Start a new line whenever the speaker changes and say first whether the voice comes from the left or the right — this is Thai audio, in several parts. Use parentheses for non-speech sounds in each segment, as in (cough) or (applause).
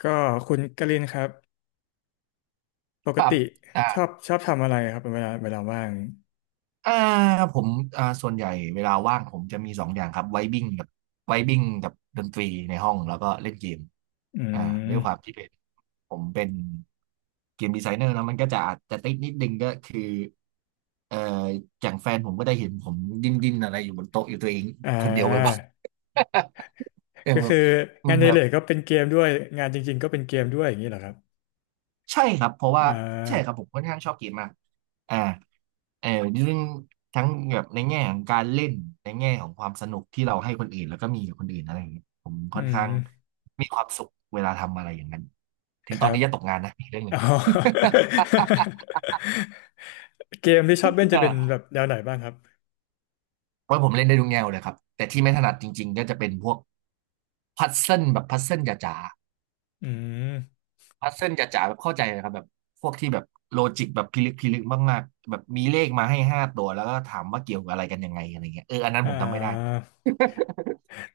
left: ก็คุณกลินครับป
right: ค
left: ก
right: รับ
left: ติ
right: อ่า
left: ชอบทำอะไรครับเวลาว่าง
right: อ่าผมส่วนใหญ่เวลาว่างผมจะมีสองอย่างครับไวบิ้งกับไวบิ้งกับดนตรีในห้องแล้วก็เล่นเกม
left: อื
right: อ่าด้วยความ
left: ม
right: ที่เป็นผมเป็นเกมดีไซเนอร์แล้วมันก็จะอาจจะติดนิดนึงก็คือเอ่ออย่างแฟนผมก็ได้เห็นผมดิ้นอะไรอยู่บนโต๊ะอยู่ตัวเอง
left: อ่
right: คนเดียวบ่อย
left: า
right: ๆ (laughs) อย่า
left: ก็
right: งแบ
left: คื
right: บ
left: องานใน
right: แบ
left: เห
right: บ
left: ล็กก็เป็นเกมด้วยงานจริงๆก็เป็นเกมด้วยอย่างนี้เหรอครับ
right: ใช่ครับเพราะว่า
left: อ่
right: ใช่ครับ
left: า
right: ผมค่อนข้างชอบเกมมาก อ่าเออเรื่องทั้งแบบในแง่ของการเล่นในแง่ของความสนุกที่เราให้คนอื่นแล้วก็มีกับคนอื่นอะไรอย่างเงี้ยผม
left: อื
right: ค่อนข้าง
left: ม
right: มีความสุขเวลาทำอะไรอย่างนั้นถึ
left: ค
right: งตอ
left: รั
right: น
left: บ
right: นี้จะตกงานนะอีกเรื่องหนึ่
left: อ๋
right: ง
left: อ
right: (laughs)
left: (laughs) เกมที่ชอบเล่นจะเป็นแบ
right: เ
left: บแนวไหนบ้างครับ
right: เพราะผมเล่นได้ทุกแนวเลยครับแต่ที่ไม่ถนัดจริงๆก็จะเป็นพวกพัซเซิลแบบพัซเซิลจ๋า
left: อืม
right: ๆพัซเซิลจ๋าๆแบบเข้าใจเลยครับแบบพวกที่แบบโลจิกแบบพิลึกพิลึกมากๆแบบมีเลขมาให้ห้าตัวแล้วก็ถามว่าเกี่ยวกับอะไรกันยังไงอะไรเงี้ยเอออันนั้น
left: อ่
right: ผมทำไม่ได้
left: า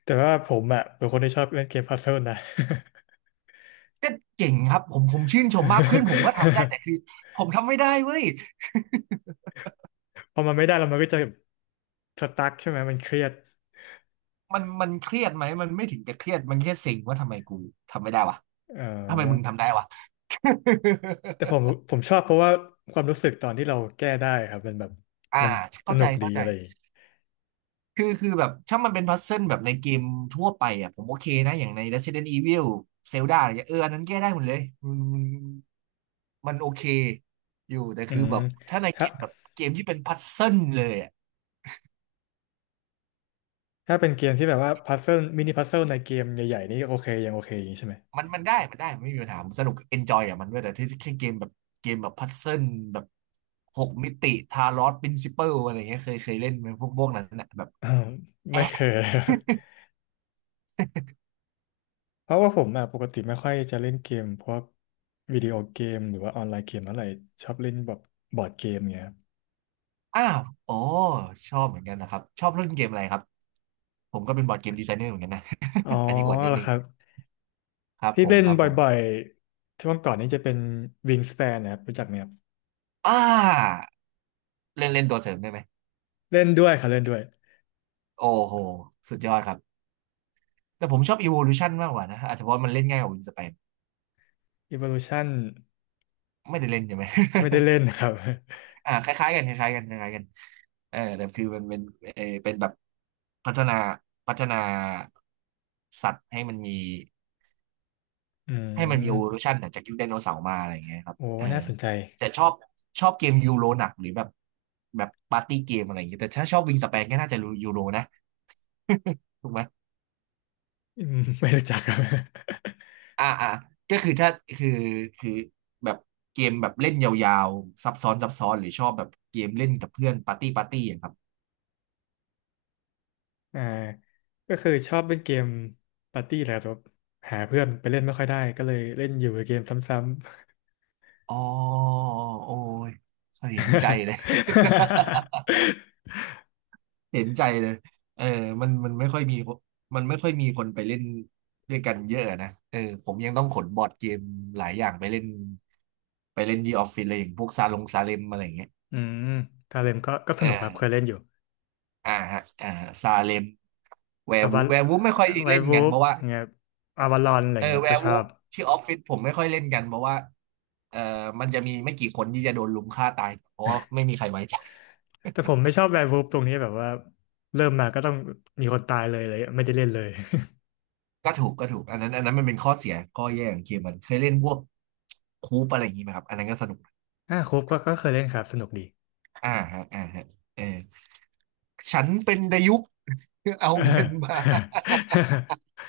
left: แต่ว่าผมอ่ะเป็นคนที่ชอบเล่นเกมพัซเซิลนะ
right: ก็เก่งครับผมชื่นชมมากเพื่อนผมก็ทำได้แต่คือผมทำไม่ได้เว้ย
left: (laughs) พอมันไม่ได้แล้วมันก็จะสตั๊กใช่ไหมมันเครียด
right: มันเครียดไหมมันไม่ถึงกับเครียดมันแค่เซ็งว่าทำไมกูทำไม่ได้วะ
left: เอ
right: ทำไมมึง
left: อ
right: ทำได้วะ
left: แต่ผม
right: (laughs)
left: ผมชอบเพราะว่าความรู้สึกตอนที่เราแก้ได้ครับมันแบบ
right: อ่า
left: มันส
right: เข้า
left: นุ
right: ใจ
left: กดี
right: เข้าใจ
left: อะไรอย่างงี้
right: คือแบบถ้ามันเป็นพัซเซิลแบบในเกมทั่วไปอ่ะผมโอเคนะอย่างใน Resident Evil Zelda อะไรเงี้ยเอออันนั้นแก้ได้หมดเลยมันโอเคอยู่แต่
left: อื
right: คือ
left: ม
right: แบบถ้าในเก
left: ถ้า
right: มแบบเกมที่เป็นพัซเซิลเลยอะ
left: ถ้าเป็นเกมที่แบบว่าพัซเซิลมินิพัซเซิลในเกมใหญ่ๆนี่โอเคยังโอเคอย่างนี้ใช่ไหม
right: มันได้ มันไม่มีปัญหาผมสนุกเอนจอยกับมันด้วยแต่ที่แค่เกมแบบพัซเซิลแบบหกมิติทาลอสปรินซิเปิลอะไรเงี้ยเคยเล่นไหมพวกนั้นนะแบบ
left: อ้าว (laughs) ไม่
right: แอะ
left: เคย (laughs) เพราะว่าผมอ่ะปกติไม่ค่อยจะเล่นเกมพวกวิดีโอเกมหรือว่าออนไลน์เกมอะไรชอบเล่นแบบบอร์ดเกมเงี้ยครับ
right: อ้าวโอ้ชอบเหมือนกันนะครับชอบเล่นเกมอะไรครับผมก็เป็นบอร์ดเกมดีไซเนอร์เหมือนกันนะ
left: อ๋อ
right: (laughs) อันนี้อวดนิ
left: เห
right: ด
left: รอ
right: นึ
left: ค
right: ง
left: รับ
right: ครับ
left: ที่
right: ผม
left: เล่นบ
right: ผม
left: ่อยๆช่วงก่อนนี้จะเป็น Wingspan นะครับรู้จักไหมครับ
right: อ่าเล่นเล่นตัวเสริมได้ไหม
left: เล่นด้วยครับเล่นด้วย
right: โอ้โหสุดยอดครับแต่ผมชอบ Evolution มากกว่านะอาจจะเพราะมันเล่นง่ายกว่า Wingspan
left: Evolution
right: ไม่ได้เล่นใช่ไหม
left: ไม่ได้เล่
right: (laughs)
left: นครับ (laughs)
right: อ่าคล้ายๆกันคล้ายๆกันคล้ายๆกันเออแต่คือมันเป็นเออเป็นแบบพัฒนาพัฒนาสัตว์ให้มันมี
left: อืม
right: evolution อะจากยุคไดโนเสาร์มาอะไรอย่างเงี้ยครับ
left: โอ้
right: เออ
left: น่าสนใจ
right: แต่ชอบ
left: (laughs)
right: เกมยูโรหนักหรือแบบปาร์ตี้เกมอะไรอย่างเงี้ยแต่ถ้าชอบวิงสเปนก็น่าจะรู้ยูโรนะ (laughs) ถูกไหม
left: อืมไม่รู้จักครับ
right: อ่าอ่าก็คือถ้าคือคือแบบเกมแบบเล่นยาวๆซับซ้อนหรือชอบแบบเกมเล่นกับเพื่อนปาร์ตี้อะครับ
left: (laughs) อ่าก็คือชอบเล่นเกมปาร์ตี้แหละครับหาเพื่อนไปเล่นไม่ค่อยได้ก็เลยเล่นอยู่กับเกมซ้
right: อ๋อโอ้ยเห็นใจเลย (laughs) เห็นใจเลยเออมันไม่ค่อยมีคนไปเล่นด้วยกันเยอะนะเออผมยังต้องขนบอร์ดเกมหลายอย่างไปเล่นที่ออฟฟิศเลยอย่างพวกซาลงซาเลมอะไรอย่างเงี้ย
left: ำๆ (laughs) อืมกาเลมก็ส
right: อ่
left: นุกครับเคยเล่
right: า
left: นอยู่
right: อ่าฮะอ่าซาเลมแวร์
left: อา
right: วู
left: วา
right: ฟไม่ค่อย
left: ไว
right: เล่น
left: วู
right: กันเพ
left: ฟ
right: ราะว่า
left: เงี้ยอาวาลอนอะไร
right: เออ
left: เงี้ย
right: แว
left: ก็
right: ร์
left: ช
right: วู
left: อ
right: ฟ
left: บ
right: ที่ออฟฟิศผมไม่ค่อยเล่นกันเพราะว่าเออมันจะมีไม่กี่คนที่จะโดนลุมฆ่าตายเพราะว่าไม่มีใครไว้ใจ
left: แต่ผมไม่ชอบไววูฟตรงนี้แบบว่าเริ่มมาก็ต้องมีคนตายเลยเลยไม่ได้เล่นเลย
right: ก็ถูกอันนั้นมันเป็นข้อเสียข้อแย่ของเกมมันเคยเล่นพวกคูปอะไรอย่างนี้ไหมครับอันนั้นก็สนุก
left: (laughs) อ่าครบก็เคยเล่นครับสนุกดี
right: อ่าฮะอ่าฮะเออฉันเป็นดายุก (laughs) เอา
left: (laughs) เอ
right: เงิ
left: อ
right: นมา
left: (laughs)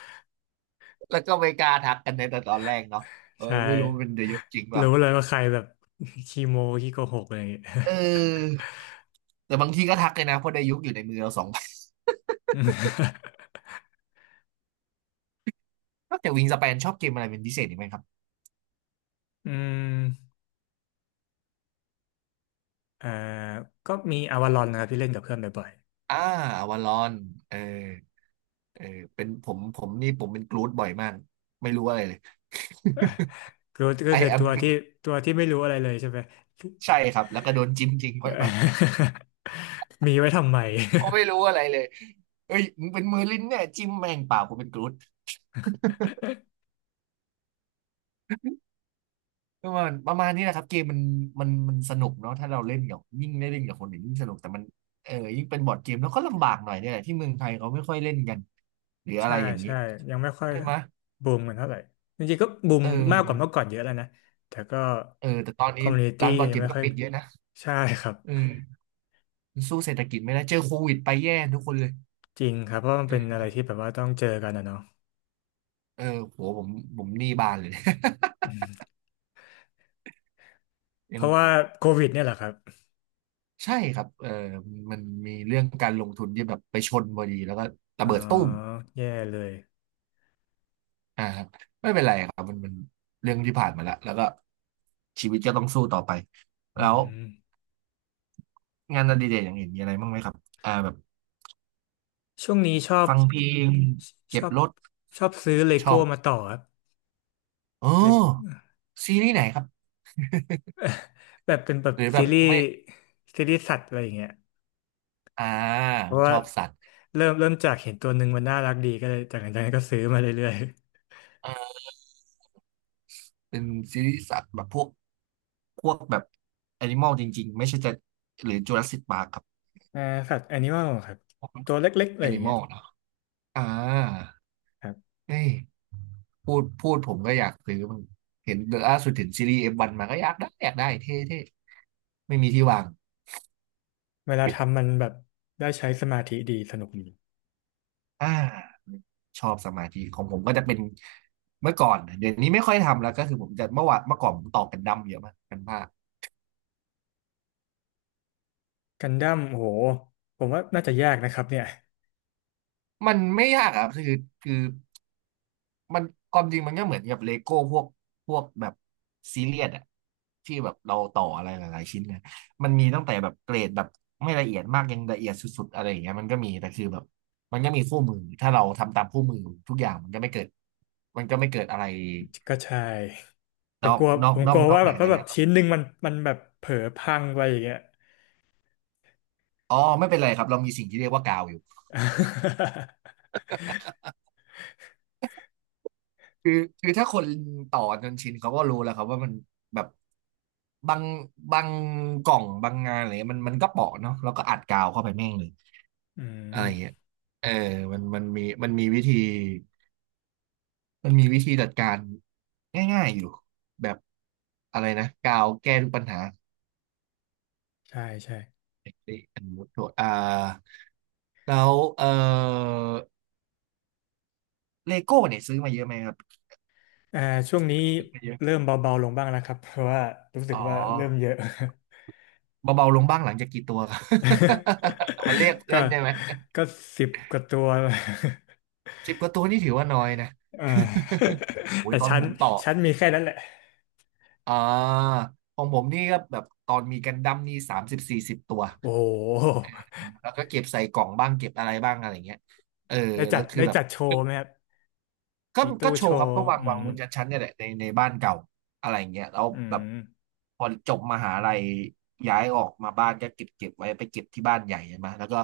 right: แล้วก็ไม่กล้าทักกันในแต่ตอนแรกเนาะเออ
left: ใช่
right: ไม่รู้เป็นดายุกจริงเปล่า
left: รู้เลยว่าใครแบบขี้โม้ขี้โกหกอะไรอย่างเงี้ย (laughs)
right: เออแต่บางทีก็ทักเลยนะเพราะดายุกอยู่ในมือเราสอง
left: อืม
right: (laughs) นอกจากวิงสเปนชอบเกมอะไรเป็นพิเศษอีกไหมครับ
left: อืมเอ่อก็มีอวาลอนนะครับที่เล่นกับเพื่อนบ่อย
right: อ่าวาลอนเออเออเป็นผมผมนี่ผมเป็นกรูดบ่อยมากไม่รู้อะไรเลย
left: ๆก็
right: I
left: คือ
right: a
left: ตัว
right: ม
left: ที่ตัวที่ไม่รู้อะไรเลยใช่ไหม
right: ใช่ครับแล้วก็โดนจิ้มจริงบ่อยมาก
left: (laughs) มีไว้ทำไม
right: เขาไม่รู้
left: (laughs)
right: อะไรเลยเฮ้ยมึงเป็นมือลิ้นเนี่ยจิ้มแม่งเปล่ากูเป็นกรูดประมาณนี้แหละครับเกมมันสนุกเนาะถ้าเราเล่นกับยิ่งได้เล่นกับคนอื่นยิ่งสนุกแต่มันเออยิ่งเป็นบอร์ดเกมแล้วก็ลำบากหน่อยเนี่ยแหละที่เมืองไทยเขาไม่ค่อยเล่นกันหรืออะ
left: ใช่
right: ไรอย่างนี้
left: ใช่ยังไม่ค่อย
right: ใช่ไหม
left: บูมกันเท่าไหร่จริงๆก็บูม
right: เออ
left: มากกว่าเมื่อก่อนเยอะแล้วนะแต่ก็
right: เออแต่ตอน
left: คอ
right: นี้
left: มมูนิตี้
right: ร้านบอร์ด
left: ยั
right: เก
left: ง
right: ม
left: ไม่
right: ก็
left: ค่อย
right: ปิดเยอะนะ
left: ใช่ครับ
right: อืมมันสู้เศรษฐกิจไม่ได้เจอโควิดไปแย่ทุกคนเลย
left: จริงครับเพราะมันเป็นอะ
right: เออ
left: ไรที่แบบว่าต้องเจอกันนะเนาะ
right: เออโหผมผมหนี้บานเลย (laughs)
left: เพ
right: ยัง
left: ราะว่าโควิดเนี่ยแหละครับ
right: ใช่ครับเออมีเรื่องการลงทุนที่แบบไปชนพอดีแล้วก็ระ
left: อ๋อ
right: เบิดตุ้ม
left: แย่เลย
right: อ่าครับไม่เป็นไรครับมันเรื่องที่ผ่านมาแล้วก็ชีวิตก็ต้องสู้ต่อไป
left: อื
right: แล้ว
left: ม
right: งานอดิเรกอย่างอื่นมีอะไรบ้างไหมครับแบบ
left: ช่วงนี้ชอบ
right: ฟังเพลง
left: ชช
right: เก็
left: อ
right: บ
left: บ
right: รถ
left: ชอบซื้อเล
right: ชอ
left: โก้
right: บ
left: มาต่อครับ
right: เอ
left: Le-
right: อซีรีส์ไหนครับ
left: แบบเป็นแบบ
right: หรือแบ
left: ซี
right: บ
left: รีส์
right: ไม่
left: ซีรีส์สัตว์อะไรอย่างเงี้ย
right: อ่า
left: เพราะ
right: ช
left: ว่า
right: อบสัตว์
left: เริ่มจากเห็นตัวหนึ่งมันน่ารักดีก็เลยจากนั้นก็ซื้อมาเรื่อย
right: เออเป็นซีรีส์สัตว์แบบพวกพวกแบบแอนิมอลจริงๆไม่ใช่จะหรือจูราสสิคปาร์คครับ
left: ๆ (laughs) อ่าสัตว์แอนิมอลครับ
right: พวก
left: ตัวเล็กๆอะ
right: แอ
left: ไรอย่า
right: นิ
left: ง
right: ม
left: เงี้
right: อ
left: ย
right: ลเนาะอ่า
left: ครับ
right: เฮ้ยพูดผมก็อยากซื้อมันเห็นล่าสุดเห็นซีรีส์เอฟวันมาก็อยากได้เท่ๆ ไม่มีที่วาง
left: เวลาทำมันแบบได้ใช้สมาธิดีสนุกดี
right: อ่าชอบสมาธิของผมก็จะเป็นเมื่อก่อนเดี๋ยวนี้ไม่ค่อยทำแล้วก็คือผมจะเมื่อก่อนผมตอกกันดั้มเยอะมากกันผ้า
left: กันดั้มโหผมว่าน่าจะยากนะครับเนี่ย
right: มันไม่ยากอะครับคือมันความจริงมันก็เหมือนกับเลโก้พวกพวกแบบซีเรียสอะที่แบบเราต่ออะไรหลายๆชิ้นนะมันมีตั้งแต่แบบเกรดแบบไม่ละเอียดมากยังละเอียดสุดๆอะไรอย่างเงี้ยมันก็มีแต่คือแบบมันก็มีคู่มือถ้าเราทำตามคู่มือทุกอย่างมันก็ไม่เกิดมันก็ไม่เกิดอะไร
left: ก็ใช่แต่
right: นอ
left: ก
right: ก
left: ลัว
right: นอ
left: ผ
right: ก
left: ม
right: น
left: ก
right: อ
left: ลั
right: ก
left: ว
right: นอก
left: ว่า
right: เห
left: แบ
right: นื
left: บ
right: อ
left: ถ้า
right: จาก
left: แบบ
right: งาน
left: ชิ้นหนึ่งมันแบบเผลอพังไปอย่างเงี้ย
right: อ๋อไม่เป็นไรครับเรามีสิ่งที่เรียกว่ากาวอยู่
left: (laughs)
right: คือคือถ้าคนต่อจนชินเขาก็รู้แล้วครับว่ามันแบบบางบางกล่องบางงานอะไรเงี้ยมันก็เปาะเนาะแล้วก็อัดกาวเข้าไปแม่งเลย
left: อื
right: อะไรเงี้ย
left: ม
right: เออมันมีวิธีจัดการง่ายๆอยู่แบบอะไรนะกาวแก้ทุกปัญหา
left: ใช่ใช่
right: เอ้ยอันนี้โทษแล้วเออเลโก้เนี่ยซื้อมาเยอะไหมครับ
left: อ่าช่วงนี้
right: ซื้อมาเยอะ
left: เริ่มเบาๆลงบ้างแล้วครับเพราะว่ารู้สึ
right: อ๋
left: ก
right: อ
left: ว่าเริ่มเยอะ
right: เบาๆลงบ้างหลังจากกี่ตัวครับ (laughs) มาเรียก
left: (laughs)
right: เพื่
left: ก็
right: อนใช่ไหม
left: ก็สิบกว่าตัว (laughs)
right: สิบกว่าตัวนี่ถือว่าน้อยนะ
left: เออ
right: (laughs)
left: (laughs)
right: โอ้ย
left: แต่
right: ตอน
left: ชั้
right: ผ
left: น
right: มต่อ
left: ชั้นมีแค่นั้นแหละ
right: อ่าของผมนี่ก็แบบตอนมีกันดั้มนี่สามสิบสี่สิบตัว
left: โอ้โห
right: แล้วก็เก็บใส่กล่องบ้างเก็บอะไรบ้างอะไรเงี้ยเออ
left: ได้
right: แล้
left: จั
right: ว
left: ด
right: คือ
left: ได้
right: แบบ
left: จัดโชว์ไหมครับ
right: ก็
left: มีตู้
right: ก็โช
left: โช
right: ว์ครับ
left: ว์
right: ก็วาง
left: อื
right: วาง
left: ม
right: บนชั้นๆเนี่ยแหละในบ้านเก่าอะไรเงี้ยแล้ว
left: อื
right: แบบ
left: ม
right: พอจบมหาลัยย้ายออกมาบ้านก็เก็บไว้ไปเก็บที่บ้านใหญ่ใช่ไหมแล้วก็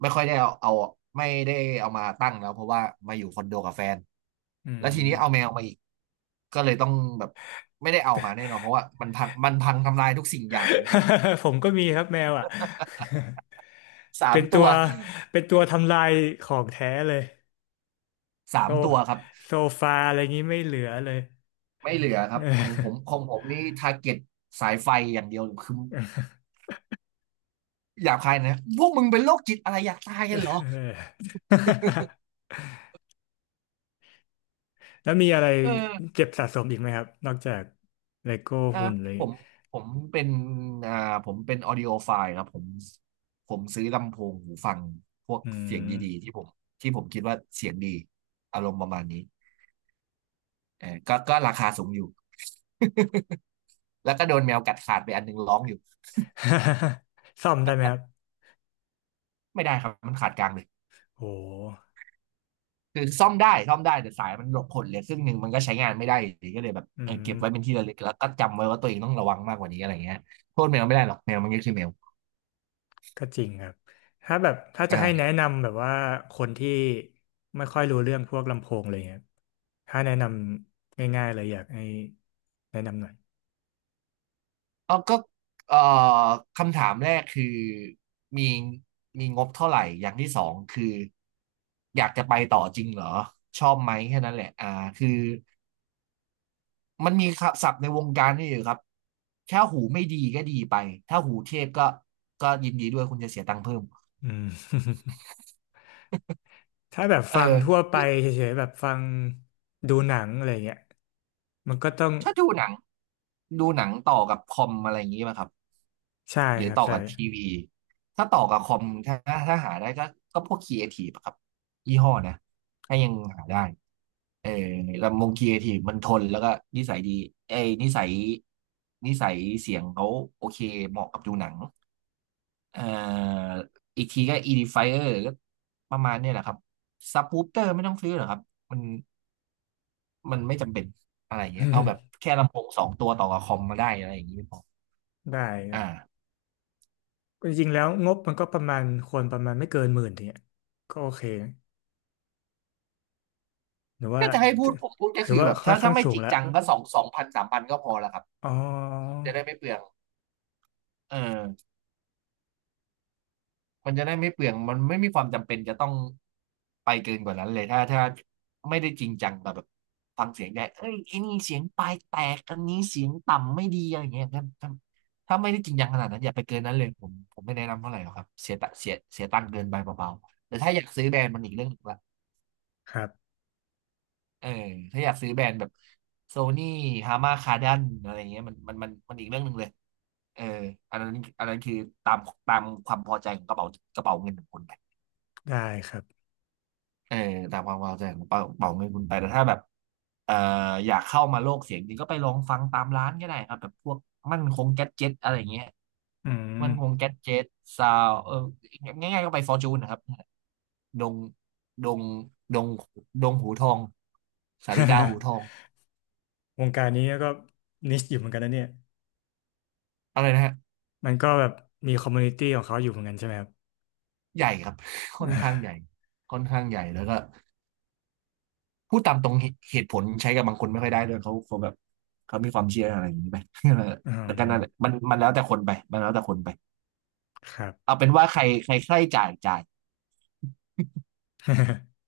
right: ไม่ค่อยได้เอาไม่ได้เอามาตั้งแล้วเพราะว่ามาอยู่คอนโดกับแฟน
left: อื
right: แล้วทีนี้เอาแม
left: ม
right: วมาอีกก็เลยต้องแบบไม่ได้เอามาแน่นอนเพราะว่ามันพังทำลายทุกสิ่งอย่างของผม
left: (laughs) ผมก็มีครับแมวอ่ะ (laughs)
right: สา
left: เป็
right: ม
left: นตั
right: ตั
left: ว
right: ว
left: เป็นตัวทำลายของแท้เลย
right: สา
left: โต
right: มตัวครับ
left: โซฟาอะไรงี้ไม่เหลือเลย
right: ไม่เหลือค
left: (laughs)
right: รับ
left: เออ
right: ของผมนี่ทาร์เก็ตสายไฟอย่างเดียวคือ หยาบคายนะ พวกมึงเป็นโรคจิตอะไรอยากตาย
left: เอ
right: กันเหรอ
left: อ (laughs) แล้วมีอะไร
right: เออ
left: เจ็บสะสมอีกไหมครับนอกจากเลโก้
right: อ่า
left: หุ่นเลย
right: ผมผมเป็นอ่าผมเป็นออดิโอไฟล์ครับผมผมซื้อลำโพงหูฟังพวก
left: อื
right: เสียง
left: ม
right: ดีๆ ที่ผมคิดว่าเสียงดีอารมณ์ประมาณนี้เออก็ราคาสูงอยู่ (laughs) แล้วก็โดนแมวกัดขาดไปอันหนึงร้องอยู่
left: (laughs) ซ่อมได้ไหมครับ
right: ไม่ได้ครับมันขาดกลางเลย
left: โห
right: คือซ่อมได้ แต่สายมันหลบผลเหลยครึ่งหนึ่งมันก็ใช้งานไม่ได้อยู่ดีก็เลยแบบ
left: อื
right: เออเก็
left: ม
right: บไว้เป็นที่ระลึกแล้วก็จำไว้ว่าตัวเองต้องระวังมากกว่านี้อะไรเงี้ยโทษแมวไม่ได้หรอกแมวมันก็คือแมว
left: ก็จริงครับถ้าจะให้แนะ
right: อ่า
left: นำแบบว่าคนที่ไม่ค่อยรู้เรื่องพวกลำโพงอะไรเงี้ยถ้าแนะนำง่ายๆเลยอยากให้แนะนำหน่อย
right: อ๋อก็เอ่อคำถามแรกคือมีมีงบเท่าไหร่อย่างที่สองคืออยากจะไปต่อจริงเหรอชอบไหมแค่นั้นแหละอ่าคือมันมีศัพท์ในวงการนี่อยู่ครับถ้าหูไม่ดีก็ดีไปถ้าหูเทพก็ยินดีด้วยคุณจะเสียตังค์เพิ่ม
left: อืม (laughs) ถ้าแบบฟังทั่ว
right: เออ
left: ไปเฉยๆแบบฟังดูหนังอะไรเงี้ยมันก็ต้อง
right: ถ้าดูหนังต่อกับคอมอะไรอย่างนี้ไหมครับ
left: ใช่
right: หรือ
left: ครับ
right: ต่อ
left: ใช่
right: กับทีวีถ้าต่อกับคอมถ้าหาได้ก็พวกครีเอทีฟครับยี่ห้อนะถ้ายังหาได้ เออลำวงครีเอทีฟมันทนแล้วก็นิสัยดีเอ้ยนิสัยเสียงเขาโอเคเหมาะกับดูหนังเอ่ออีกทีก็ Edifier ก็ประมาณเนี่ยแหละครับซับ w ู o เตอร์ไม่ต้องซื้อหรอกครับมันมันไม่จำเป็นอะไรเงี้ยเอาแบบ
left: (laughs)
right: แค่ลำโพงสองตัวต่อกับคอมมาได้อะไรอย่างงี้พอ
left: ได้ครับ
right: อ่า
left: จริงๆแล้วงบมันก็ประมาณควรประมาณไม่เกินหมื่นเนี่ยก็โอเคหรือว่า
right: ก็จะให้พู
left: ถื
right: ด
left: อ
right: ผมพูดก็
left: ถือ
right: คือ
left: ว่า
right: แบบ
left: ค่อ
right: ถ้า
left: นข้า
right: ถ้า
left: ง
right: ไม่
left: สู
right: จ
left: ง
right: ริง
left: ละ
right: จังก็สองพันสามพันก็พอแล้วครับ
left: อ๋อ
right: จะได้ไม่เปลืองเออ มันจะได้ไม่เปลืองมันไม่มีความจำเป็นจะต้องไปเกินกว่านั้นเลยถ้าไม่ได้จริงจังกับแบบฟังเสียงได้เอ้ยไอ้นี่เสียงปลายแตกอันนี้เสียงต่ำไม่ดีอะไรอย่างเงี้ยถ้าไม่ได้จริงจังขนาดนั้นอย่าไปเกินนั้นเลยผมไม่แนะนำเท่าไหร่หรอกครับเสียตังค์เกินไปเบาๆแต่ถ้าอยากซื้อแบรนด์มันอีกเรื่องหนึ่งละ
left: ครับ
right: เออถ้าอยากซื้อแบรนด์แบบโซนี่ฮามาคาดันอะไรเงี้ยมันอีกเรื่องหนึ่งเลยเอออันนั้นอันนั้นคือตามตามความพอใจของกระเป๋ากระเป๋าเงินของคุณไป
left: ได้ครับ
right: เออตามความพอใจของเป่าเงินคุณไปแต่ถ้าแบบเอ่ออยากเข้ามาโลกเสียงจริงก็ไปลองฟังตามร้านก็ได้ครับแบบพวกมั่นคงแก๊สเจ็ตอะไรเงี้ย
left: อืม
right: มั่นคงแก๊สเจ็ตซาวเออง่ายๆก็ไปฟอร์จูนนะครับดงดงดงดงหูทองสาริกาหูทอง
left: (laughs) วงการนี้ก็นิชอยู่เหมือนกันนะเนี่ย
right: อะไรนะฮะ
left: มันก็แบบมีคอมมูนิตี้ของเขาอยู่เหมือนกันใช่ไหมครับ
right: ใหญ่ครับ (laughs) ค่อนข้า
left: (laughs)
right: งใหญ่ค่อนข้างใหญ่แล้วก็พูดตามตรงเหตุผลใช้กับบางคนไม่ค่อยได้ด้วยเขาแบบเขามีความเชื่ออะไรอย่างนี้ไป (laughs)
left: อื
right: แล้
left: ม
right: วก็นั่นแหละมันแล้วแต่คนไปมันแล้วแต่คนไป
left: ครับ
right: เอาเป็นว่าใครใครใครจ่าย
left: (laughs)